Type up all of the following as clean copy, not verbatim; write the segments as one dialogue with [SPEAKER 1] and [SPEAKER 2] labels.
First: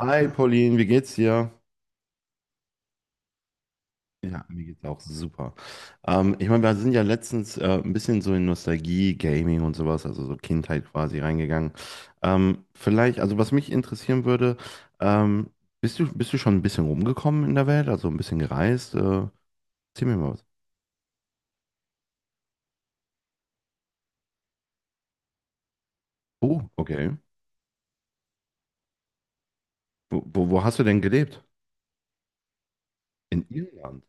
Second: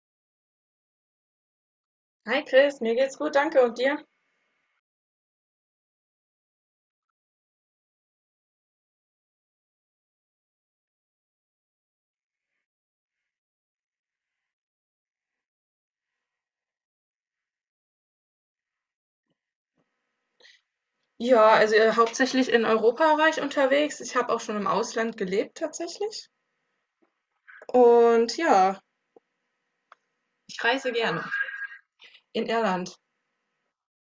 [SPEAKER 1] Hi Pauline, wie geht's dir?
[SPEAKER 2] Hi Chris, mir geht's gut, danke. Und dir?
[SPEAKER 1] Ja, mir geht's auch super. Ich meine, wir sind ja letztens ein bisschen so in Nostalgie, Gaming und sowas, also so Kindheit quasi reingegangen. Vielleicht, also was mich interessieren würde, ähm, bist du schon ein bisschen rumgekommen in der Welt, also ein bisschen gereist? Erzähl mir mal was.
[SPEAKER 2] Ja, also hauptsächlich in Europa war ich unterwegs. Ich habe auch schon im Ausland gelebt tatsächlich.
[SPEAKER 1] Oh, okay.
[SPEAKER 2] Und ja,
[SPEAKER 1] Wo, wo,
[SPEAKER 2] ich
[SPEAKER 1] wo hast du
[SPEAKER 2] reise
[SPEAKER 1] denn
[SPEAKER 2] gerne.
[SPEAKER 1] gelebt?
[SPEAKER 2] In Irland.
[SPEAKER 1] In Irland.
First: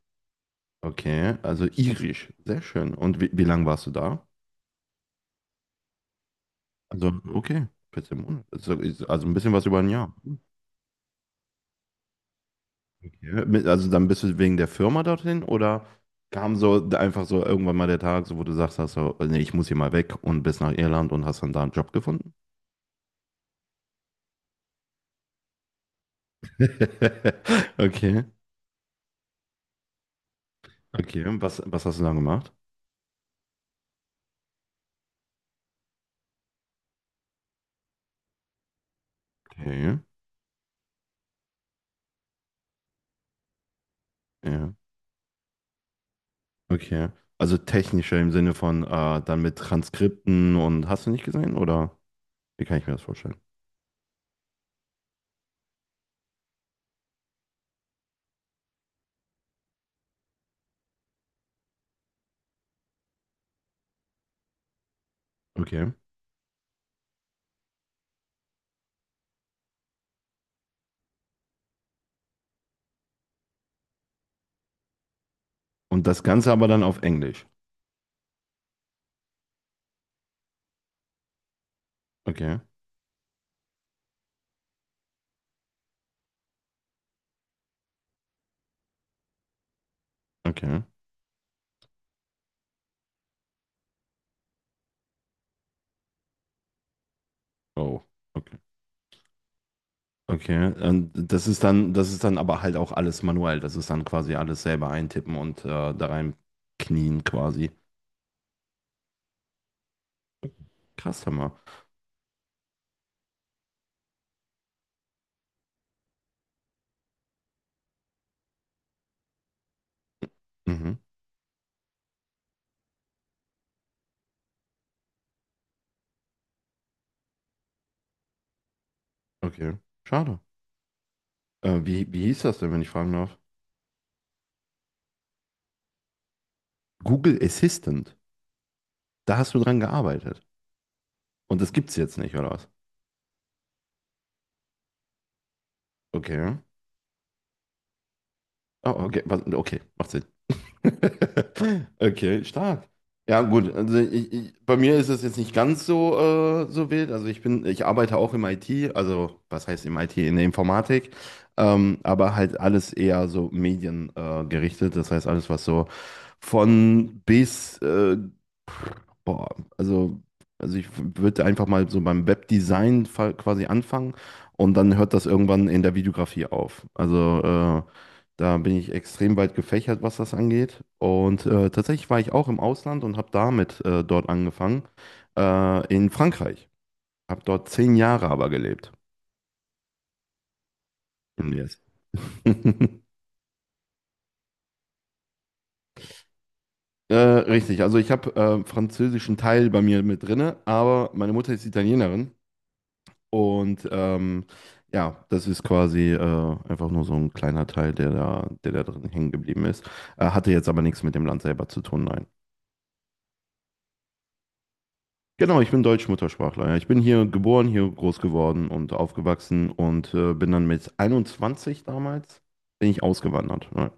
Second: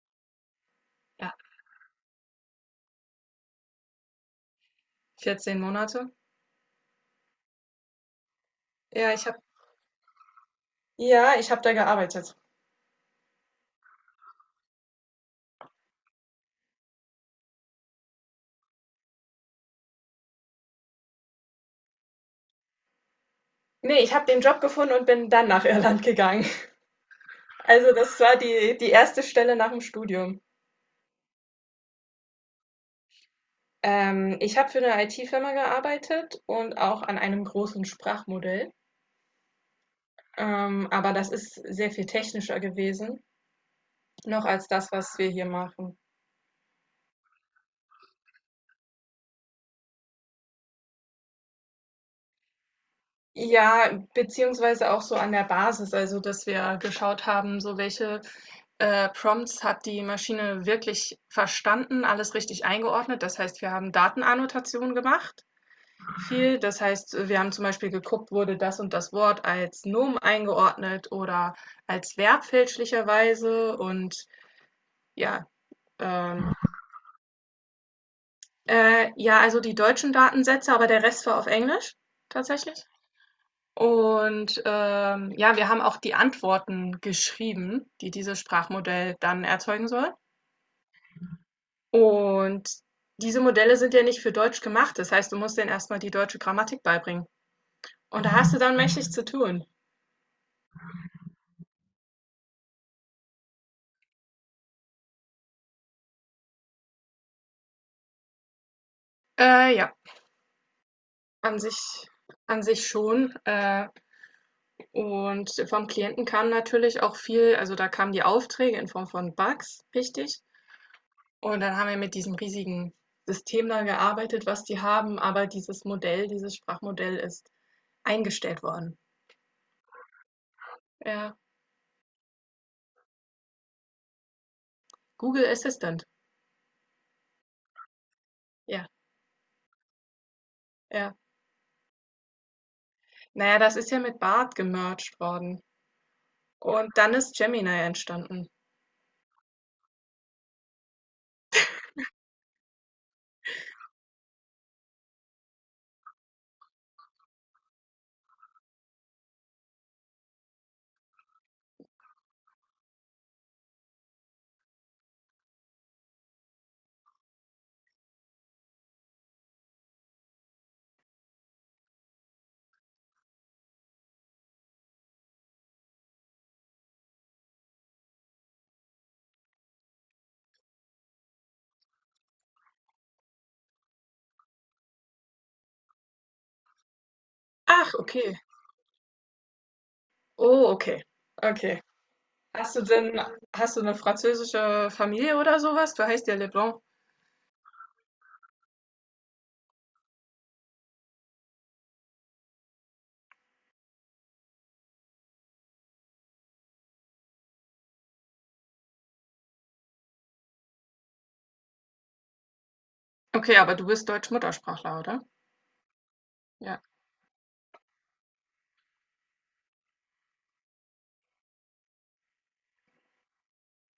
[SPEAKER 2] Ja,
[SPEAKER 1] Okay, also irisch, sehr schön. Und wie lange warst du da?
[SPEAKER 2] 14 Monate.
[SPEAKER 1] Also, okay, 14 Monate. Also,
[SPEAKER 2] Ja, ich
[SPEAKER 1] also ein
[SPEAKER 2] habe
[SPEAKER 1] bisschen was über ein Jahr.
[SPEAKER 2] ja, ich habe da gearbeitet.
[SPEAKER 1] Ja, Also dann bist du wegen der Firma dorthin oder kam so einfach so irgendwann mal der Tag, so wo du sagst, hast so, nee, ich muss hier mal weg und bist nach Irland und hast dann da einen Job gefunden?
[SPEAKER 2] Nee, ich habe den Job gefunden und bin dann nach Irland gegangen. Also das
[SPEAKER 1] Okay,
[SPEAKER 2] war die erste Stelle nach dem Studium.
[SPEAKER 1] okay. Was hast du dann gemacht?
[SPEAKER 2] Ich habe für eine IT-Firma gearbeitet und auch an einem großen Sprachmodell.
[SPEAKER 1] Okay,
[SPEAKER 2] Aber das ist sehr viel technischer gewesen. Noch als
[SPEAKER 1] ja,
[SPEAKER 2] das, was wir hier machen.
[SPEAKER 1] okay. Also technischer im Sinne von dann mit Transkripten und hast du nicht gesehen oder wie kann ich mir das vorstellen?
[SPEAKER 2] Ja, beziehungsweise auch so an der Basis, also dass wir geschaut haben, so welche Prompts hat die Maschine wirklich verstanden, alles richtig eingeordnet. Das heißt, wir haben Datenannotationen gemacht,
[SPEAKER 1] Okay.
[SPEAKER 2] viel. Das heißt, wir haben zum Beispiel geguckt, wurde das und das Wort als Nomen eingeordnet oder als Verb fälschlicherweise ja,
[SPEAKER 1] Und das Ganze
[SPEAKER 2] ähm,
[SPEAKER 1] aber dann auf Englisch.
[SPEAKER 2] ja, also die deutschen Datensätze, aber der Rest war auf Englisch
[SPEAKER 1] Okay,
[SPEAKER 2] tatsächlich. Und, ja, wir haben auch die Antworten geschrieben, die dieses Sprachmodell dann erzeugen soll.
[SPEAKER 1] okay.
[SPEAKER 2] Und diese Modelle sind ja nicht für Deutsch gemacht. Das heißt, du musst denen erst mal die deutsche Grammatik beibringen.
[SPEAKER 1] Oh,
[SPEAKER 2] Und da hast
[SPEAKER 1] okay.
[SPEAKER 2] du dann mächtig zu tun.
[SPEAKER 1] Okay, und das ist dann aber halt auch alles manuell. Das ist dann quasi alles selber eintippen und da rein knien quasi.
[SPEAKER 2] Ja,
[SPEAKER 1] Krass, Hammer.
[SPEAKER 2] an sich an sich schon. Und vom Klienten kam natürlich auch viel, also da kamen die Aufträge in Form von Bugs, richtig.
[SPEAKER 1] Mhm.
[SPEAKER 2] Und dann haben wir mit diesem riesigen System da gearbeitet, was die haben. Aber dieses Modell, dieses Sprachmodell ist eingestellt worden.
[SPEAKER 1] Okay, schade.
[SPEAKER 2] Ja.
[SPEAKER 1] Wie hieß das denn, wenn ich fragen darf?
[SPEAKER 2] Google Assistant.
[SPEAKER 1] Google Assistant.
[SPEAKER 2] Ja,
[SPEAKER 1] Da hast du dran gearbeitet.
[SPEAKER 2] ja.
[SPEAKER 1] Und das gibt's jetzt nicht, oder was?
[SPEAKER 2] Naja, das ist ja mit Bard gemerged worden
[SPEAKER 1] Okay.
[SPEAKER 2] und dann ist Gemini entstanden.
[SPEAKER 1] Oh, okay, okay, macht Sinn. Okay, stark. Ja, gut. Also ich, bei mir ist es jetzt nicht ganz so, so wild. Also ich arbeite auch im IT, also was heißt im IT, in der Informatik, aber halt alles eher so mediengerichtet. Gerichtet. Das heißt alles, was so von bis Boah, also, also ich würde einfach mal so beim Webdesign quasi anfangen und dann hört das irgendwann in der Videografie auf. Also äh, da bin ich extrem weit gefächert, was das angeht. Und tatsächlich war ich auch im Ausland und habe damit dort angefangen, in Frankreich. Habe dort
[SPEAKER 2] Ach,
[SPEAKER 1] 10 Jahre
[SPEAKER 2] okay.
[SPEAKER 1] aber gelebt.
[SPEAKER 2] Oh, okay.
[SPEAKER 1] Yes.
[SPEAKER 2] Okay. Hast du denn hast du eine französische Familie oder sowas? Du heißt ja Leblanc.
[SPEAKER 1] Richtig, also ich habe französischen Teil bei mir mit drinne, aber meine Mutter ist Italienerin. Und ja, das ist quasi einfach nur so ein kleiner Teil, der da drin hängen geblieben ist. Hatte jetzt aber nichts mit dem Land selber zu tun, nein.
[SPEAKER 2] Okay, aber du bist Deutsch-Muttersprachler, oder?
[SPEAKER 1] Genau, ich bin Deutsch-Muttersprachler, ja.
[SPEAKER 2] Ja.
[SPEAKER 1] Ich bin hier geboren, hier groß geworden und aufgewachsen und bin dann mit 21 damals, bin ich ausgewandert. Ja,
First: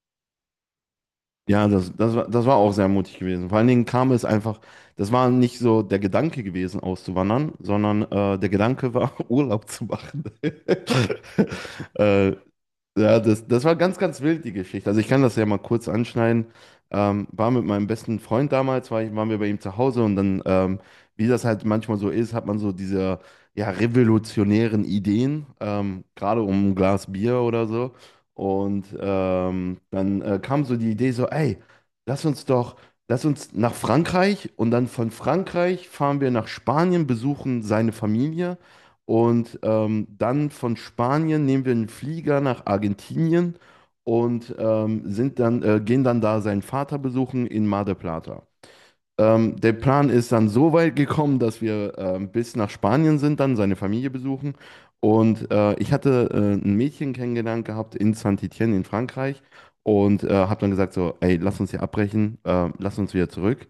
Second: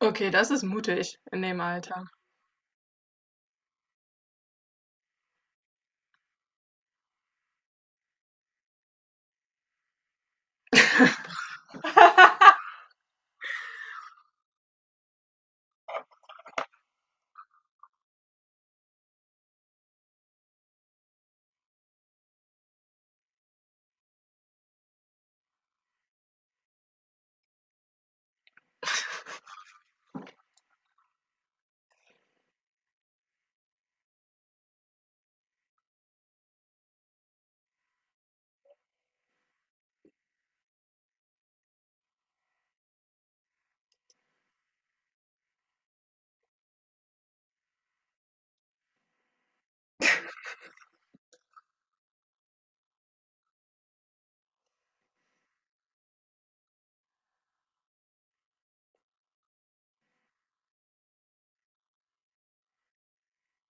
[SPEAKER 2] Okay, das ist mutig in dem Alter.
[SPEAKER 1] das war auch sehr mutig gewesen. Vor allen Dingen kam es einfach, das war nicht so der Gedanke gewesen, auszuwandern, sondern der Gedanke war, Urlaub zu machen. äh, Ja, das war ganz wild, die Geschichte. Also ich kann das ja mal kurz anschneiden. War mit meinem besten Freund damals, waren wir bei ihm zu Hause und dann, wie das halt manchmal so ist, hat man so diese ja, revolutionären Ideen, gerade um ein Glas Bier oder so. Und dann kam so die Idee so, ey, lass uns doch, lass uns nach Frankreich und dann von Frankreich fahren wir nach Spanien, besuchen seine Familie. Und dann von Spanien nehmen wir einen Flieger nach Argentinien und gehen dann da seinen Vater besuchen in Mar del Plata. Der Plan ist dann so weit gekommen, dass wir bis nach Spanien sind, dann seine Familie besuchen. Und ich hatte ein Mädchen kennengelernt gehabt in Saint-Étienne in Frankreich und habe dann gesagt so, ey, lass uns hier abbrechen, lass uns wieder zurück.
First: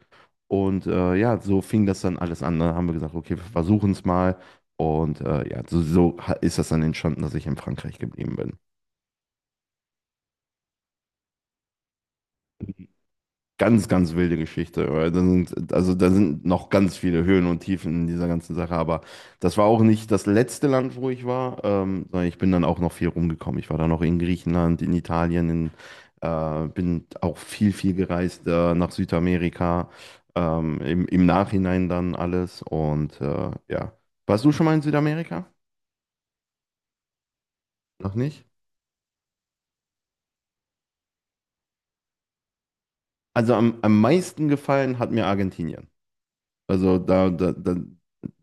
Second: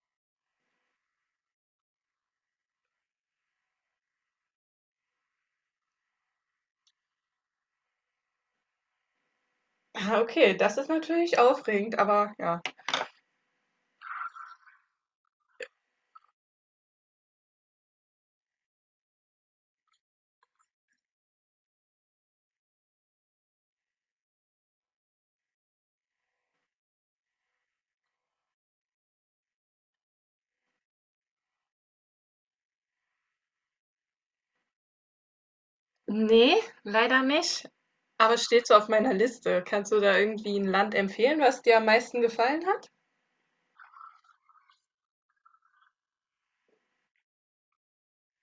[SPEAKER 1] Und ja, so fing das dann alles an. Dann haben wir gesagt, okay, wir versuchen es mal. Und ja, so ist das dann entstanden, dass ich in Frankreich geblieben bin.
[SPEAKER 2] Ah, okay, das ist natürlich aufregend, aber ja.
[SPEAKER 1] Ganz wilde Geschichte, weil da sind, also da sind noch ganz viele Höhen und Tiefen in dieser ganzen Sache, aber das war auch nicht das letzte Land, wo ich war, sondern ich bin dann auch noch viel rumgekommen. Ich war dann noch in Griechenland, in Italien, bin auch viel gereist nach Südamerika, im Nachhinein dann alles und ja. Warst du schon mal in Südamerika?
[SPEAKER 2] Nee, leider nicht.
[SPEAKER 1] Noch
[SPEAKER 2] Aber
[SPEAKER 1] nicht?
[SPEAKER 2] steht so auf meiner Liste. Kannst du da irgendwie ein Land empfehlen, was dir am meisten gefallen hat?
[SPEAKER 1] Also am meisten gefallen hat mir Argentinien. Also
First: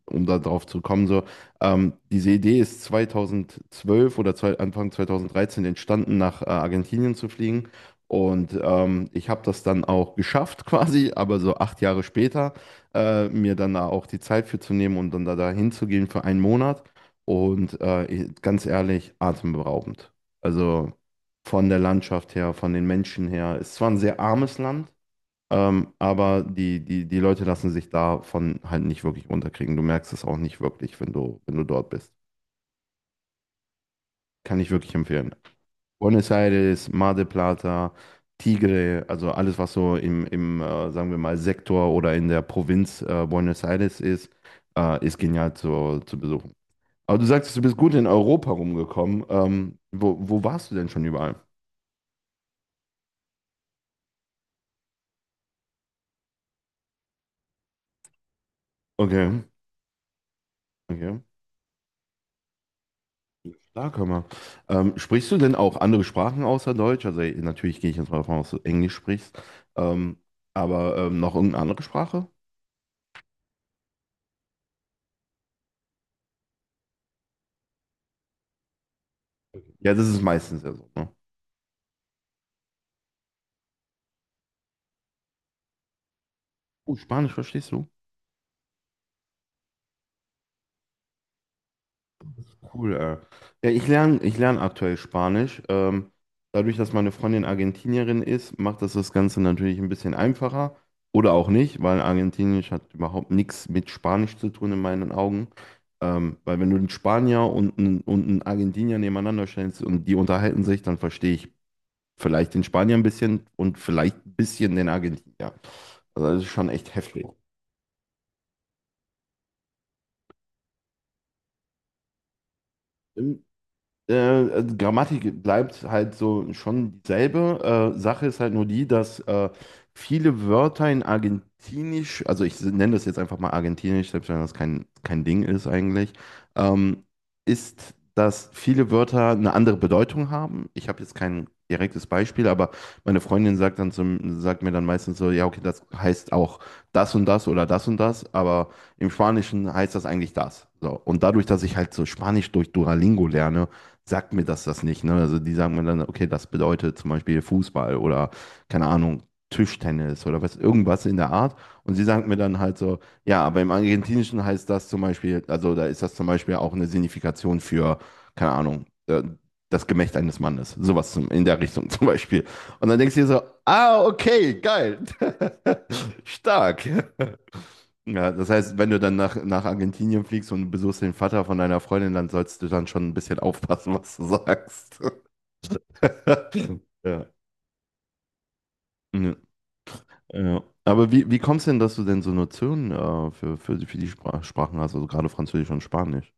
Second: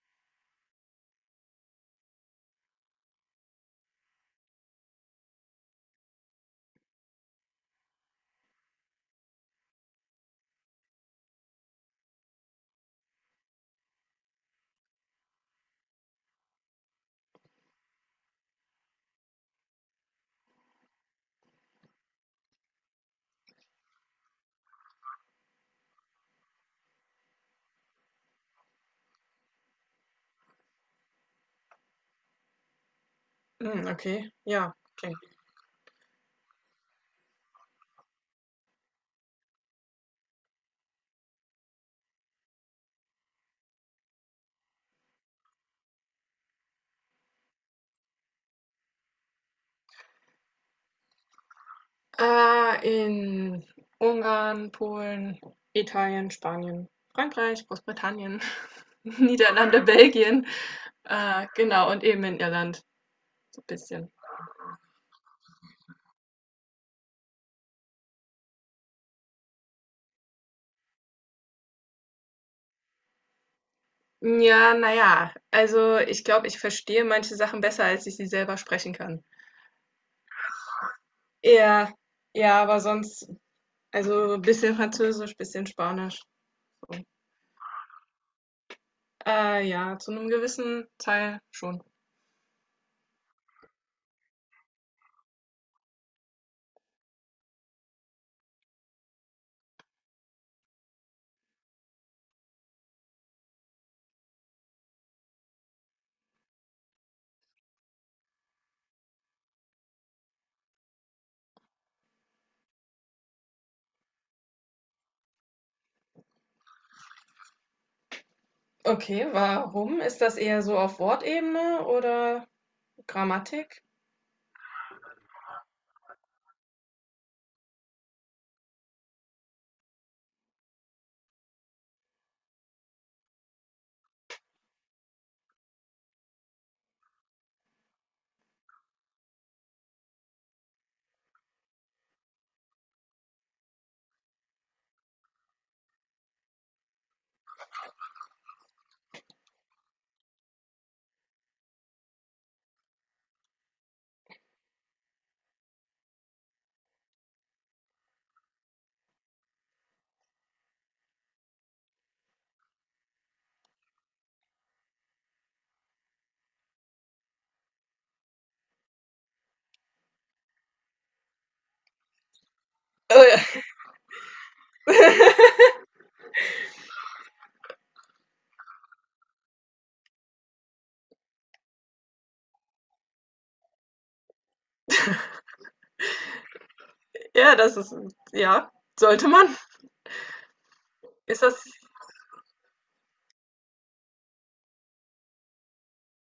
[SPEAKER 1] um da drauf zu kommen, so, diese Idee ist 2012 oder zwei, Anfang 2013 entstanden, nach Argentinien zu fliegen. Und ich habe das dann auch geschafft quasi, aber so 8 Jahre später, mir dann da auch die Zeit für zu nehmen und dann da hinzugehen für einen Monat. Und ganz ehrlich, atemberaubend. Also von der Landschaft her, von den Menschen her. Es war ein sehr armes Land, aber die Leute lassen sich davon halt nicht wirklich runterkriegen. Du merkst es auch nicht wirklich, wenn du, wenn du dort bist.
[SPEAKER 2] Hm, okay,
[SPEAKER 1] Kann ich
[SPEAKER 2] ja,
[SPEAKER 1] wirklich
[SPEAKER 2] klingt
[SPEAKER 1] empfehlen.
[SPEAKER 2] gut.
[SPEAKER 1] Buenos Aires, Mar del Plata, Tigre, also alles, was so im sagen wir mal, Sektor oder in der Provinz Buenos Aires ist, ist genial zu besuchen. Aber du sagtest, du bist gut in Europa rumgekommen. Wo warst du denn schon überall?
[SPEAKER 2] In Ungarn, Polen, Italien, Spanien, Frankreich, Großbritannien,
[SPEAKER 1] Okay,
[SPEAKER 2] Niederlande, Belgien,
[SPEAKER 1] okay.
[SPEAKER 2] genau, und eben in Irland, so ein
[SPEAKER 1] Klar kann
[SPEAKER 2] bisschen.
[SPEAKER 1] man. Sprichst du denn auch andere Sprachen außer Deutsch? Also natürlich gehe ich jetzt mal davon aus, dass du Englisch sprichst. Ähm, aber noch irgendeine andere Sprache?
[SPEAKER 2] Ja, naja, also ich glaube, ich verstehe manche Sachen besser, als ich sie selber sprechen kann.
[SPEAKER 1] Ja, das ist meistens ja so, ne?
[SPEAKER 2] Ja, ja, aber sonst, also ein bisschen Französisch, bisschen Spanisch.
[SPEAKER 1] Oh,
[SPEAKER 2] So.
[SPEAKER 1] Spanisch verstehst du?
[SPEAKER 2] Ja, zu einem gewissen Teil schon.
[SPEAKER 1] Cool, Ja, ich lerne aktuell Spanisch. Dadurch, dass meine Freundin Argentinierin ist, macht das das Ganze natürlich ein bisschen einfacher. Oder auch nicht, weil Argentinisch hat überhaupt nichts mit Spanisch zu tun in meinen Augen. Weil wenn du einen Spanier und und einen Argentinier nebeneinander stellst und die unterhalten sich, dann verstehe ich vielleicht den Spanier ein bisschen und vielleicht ein bisschen den Argentinier. Also das ist schon echt heftig.
[SPEAKER 2] Okay, warum? Ist das eher so auf Wortebene oder Grammatik?
[SPEAKER 1] Also Grammatik bleibt halt so schon dieselbe. Sache ist halt nur die, dass viele Wörter in Argentinisch, also ich nenne das jetzt einfach mal Argentinisch, selbst wenn das kein Ding ist eigentlich, ähm, ist, dass viele Wörter eine andere Bedeutung haben. Ich habe jetzt kein direktes Beispiel, aber meine Freundin sagt dann sagt mir dann meistens so, ja, okay, das heißt auch das und das oder das und das, aber im Spanischen heißt das eigentlich das. So. Und dadurch, dass ich halt so Spanisch durch Duolingo lerne, sagt mir das das nicht. Ne? Also die sagen mir dann, okay, das bedeutet zum Beispiel Fußball oder keine Ahnung, Tischtennis oder was, irgendwas in der Art. Und sie sagen mir dann halt so, ja, aber im Argentinischen heißt das zum Beispiel, also da ist das zum Beispiel auch eine Signifikation für, keine Ahnung, das Gemächt eines Mannes. Sowas in der Richtung zum Beispiel. Und dann denkst du dir so,
[SPEAKER 2] Äh,
[SPEAKER 1] ah, okay, geil. Stark. Ja, das heißt, wenn du dann nach Argentinien fliegst und besuchst den Vater von deiner Freundin, dann sollst du dann schon ein bisschen aufpassen, was du sagst. Ja.
[SPEAKER 2] ja, das ist, ja, sollte
[SPEAKER 1] Ja.
[SPEAKER 2] man.
[SPEAKER 1] Ja. Aber wie
[SPEAKER 2] Ist das,
[SPEAKER 1] kommst du denn, dass du denn so Notionen für die Sprachen hast, also gerade Französisch und Spanisch?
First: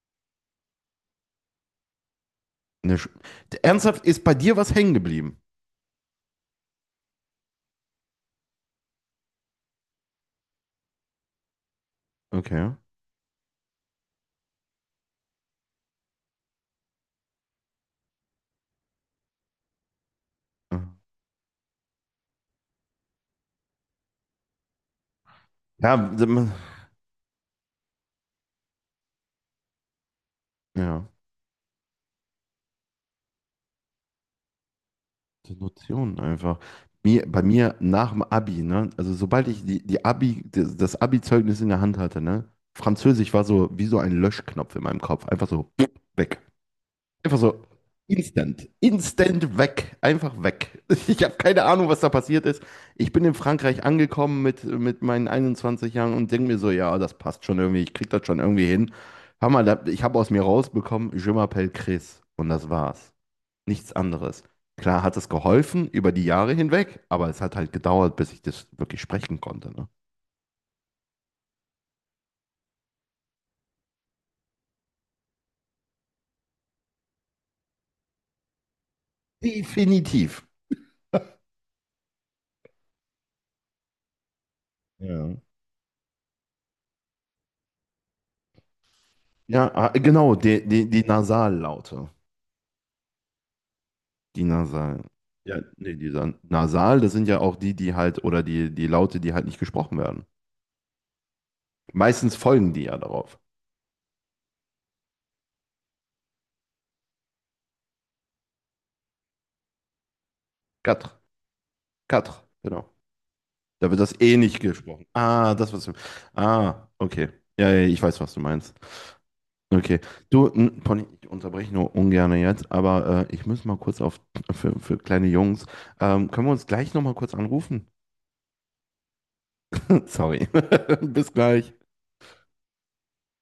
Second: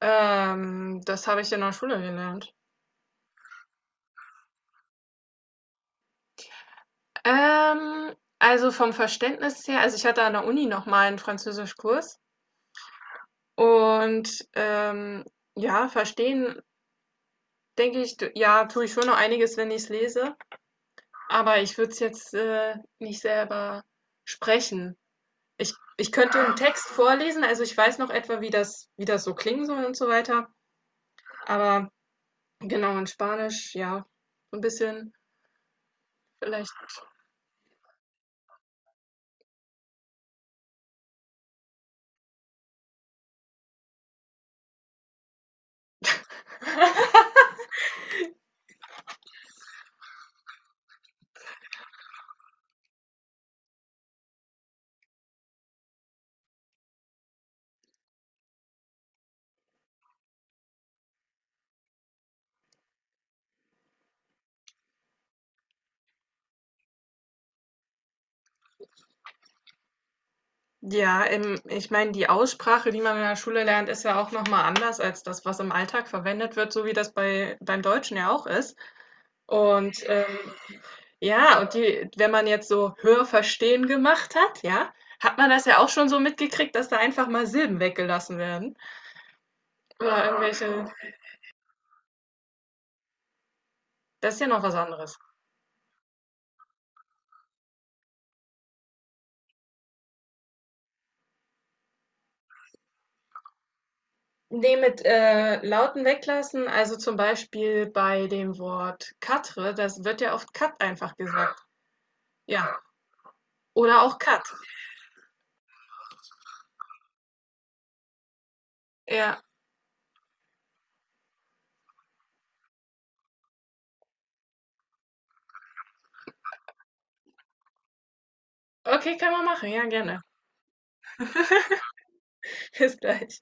[SPEAKER 2] Das habe ich in der Schule gelernt.
[SPEAKER 1] Ne, Sch- Ernsthaft, ist bei dir was hängen geblieben?
[SPEAKER 2] Also vom Verständnis her, also ich hatte an der Uni nochmal einen Französischkurs
[SPEAKER 1] Okay.
[SPEAKER 2] und ja, verstehen, denke ich, ja, tue ich schon noch einiges, wenn ich es lese. Aber ich würde es jetzt, nicht selber sprechen. Ich
[SPEAKER 1] Ja,
[SPEAKER 2] ich könnte einen Text vorlesen, also ich weiß noch etwa, wie das so klingen soll und so weiter.
[SPEAKER 1] ja.
[SPEAKER 2] Aber genau, in Spanisch, ja, so 'n bisschen
[SPEAKER 1] Die Notionen einfach.
[SPEAKER 2] vielleicht.
[SPEAKER 1] Bei mir nach dem Abi, ne? Also sobald ich das Abi-Zeugnis in der Hand hatte, ne? Französisch war so wie so ein Löschknopf in meinem Kopf. Einfach so weg. Einfach so instant. Instant weg. Einfach weg. Ich habe keine Ahnung, was da passiert ist. Ich bin in Frankreich angekommen mit meinen 21 Jahren und denke mir so, ja, das passt schon irgendwie. Ich krieg das schon irgendwie hin. Hör mal, ich habe aus mir rausbekommen, Je m'appelle Chris. Und das war's nichts anderes. Klar hat es geholfen über die Jahre hinweg, aber es hat halt gedauert, bis ich das wirklich sprechen konnte. Ne?
[SPEAKER 2] Ja, ich meine, die Aussprache, die man in der Schule lernt, ist ja auch noch mal anders als das, was im Alltag verwendet wird, so wie das beim Deutschen ja auch ist. Und, ähm
[SPEAKER 1] Definitiv.
[SPEAKER 2] Ja, und die, wenn man jetzt so Hörverstehen gemacht hat, ja,
[SPEAKER 1] Ja.
[SPEAKER 2] hat man das ja auch schon so mitgekriegt, dass da einfach mal Silben weggelassen werden
[SPEAKER 1] Ja, ah,
[SPEAKER 2] oder
[SPEAKER 1] genau,
[SPEAKER 2] irgendwelche,
[SPEAKER 1] die Nasallaute.
[SPEAKER 2] das ist
[SPEAKER 1] Die
[SPEAKER 2] ja noch was
[SPEAKER 1] Nasal.
[SPEAKER 2] anderes.
[SPEAKER 1] Ja, nee, dieser Nasal, das sind ja auch die halt, oder die Laute, die halt nicht gesprochen werden. Meistens folgen die ja darauf.
[SPEAKER 2] Ne, mit, Lauten weglassen, also zum Beispiel bei dem Wort Katre, das wird ja oft Kat einfach
[SPEAKER 1] Katr,
[SPEAKER 2] gesagt.
[SPEAKER 1] Katr,
[SPEAKER 2] Ja,
[SPEAKER 1] genau. Da wird
[SPEAKER 2] oder auch
[SPEAKER 1] das eh
[SPEAKER 2] Kat.
[SPEAKER 1] nicht gesprochen. Ah, das, was du. Ah, okay. Ja, ja, ich weiß, was du meinst.
[SPEAKER 2] Ja,
[SPEAKER 1] Okay. Du, Pony, ich unterbreche nur ungern jetzt, aber ich muss mal kurz auf für kleine Jungs. Können wir uns gleich nochmal kurz anrufen?
[SPEAKER 2] okay, kann man machen. Ja, gerne.
[SPEAKER 1] Sorry. Bis gleich.
[SPEAKER 2] Bis gleich.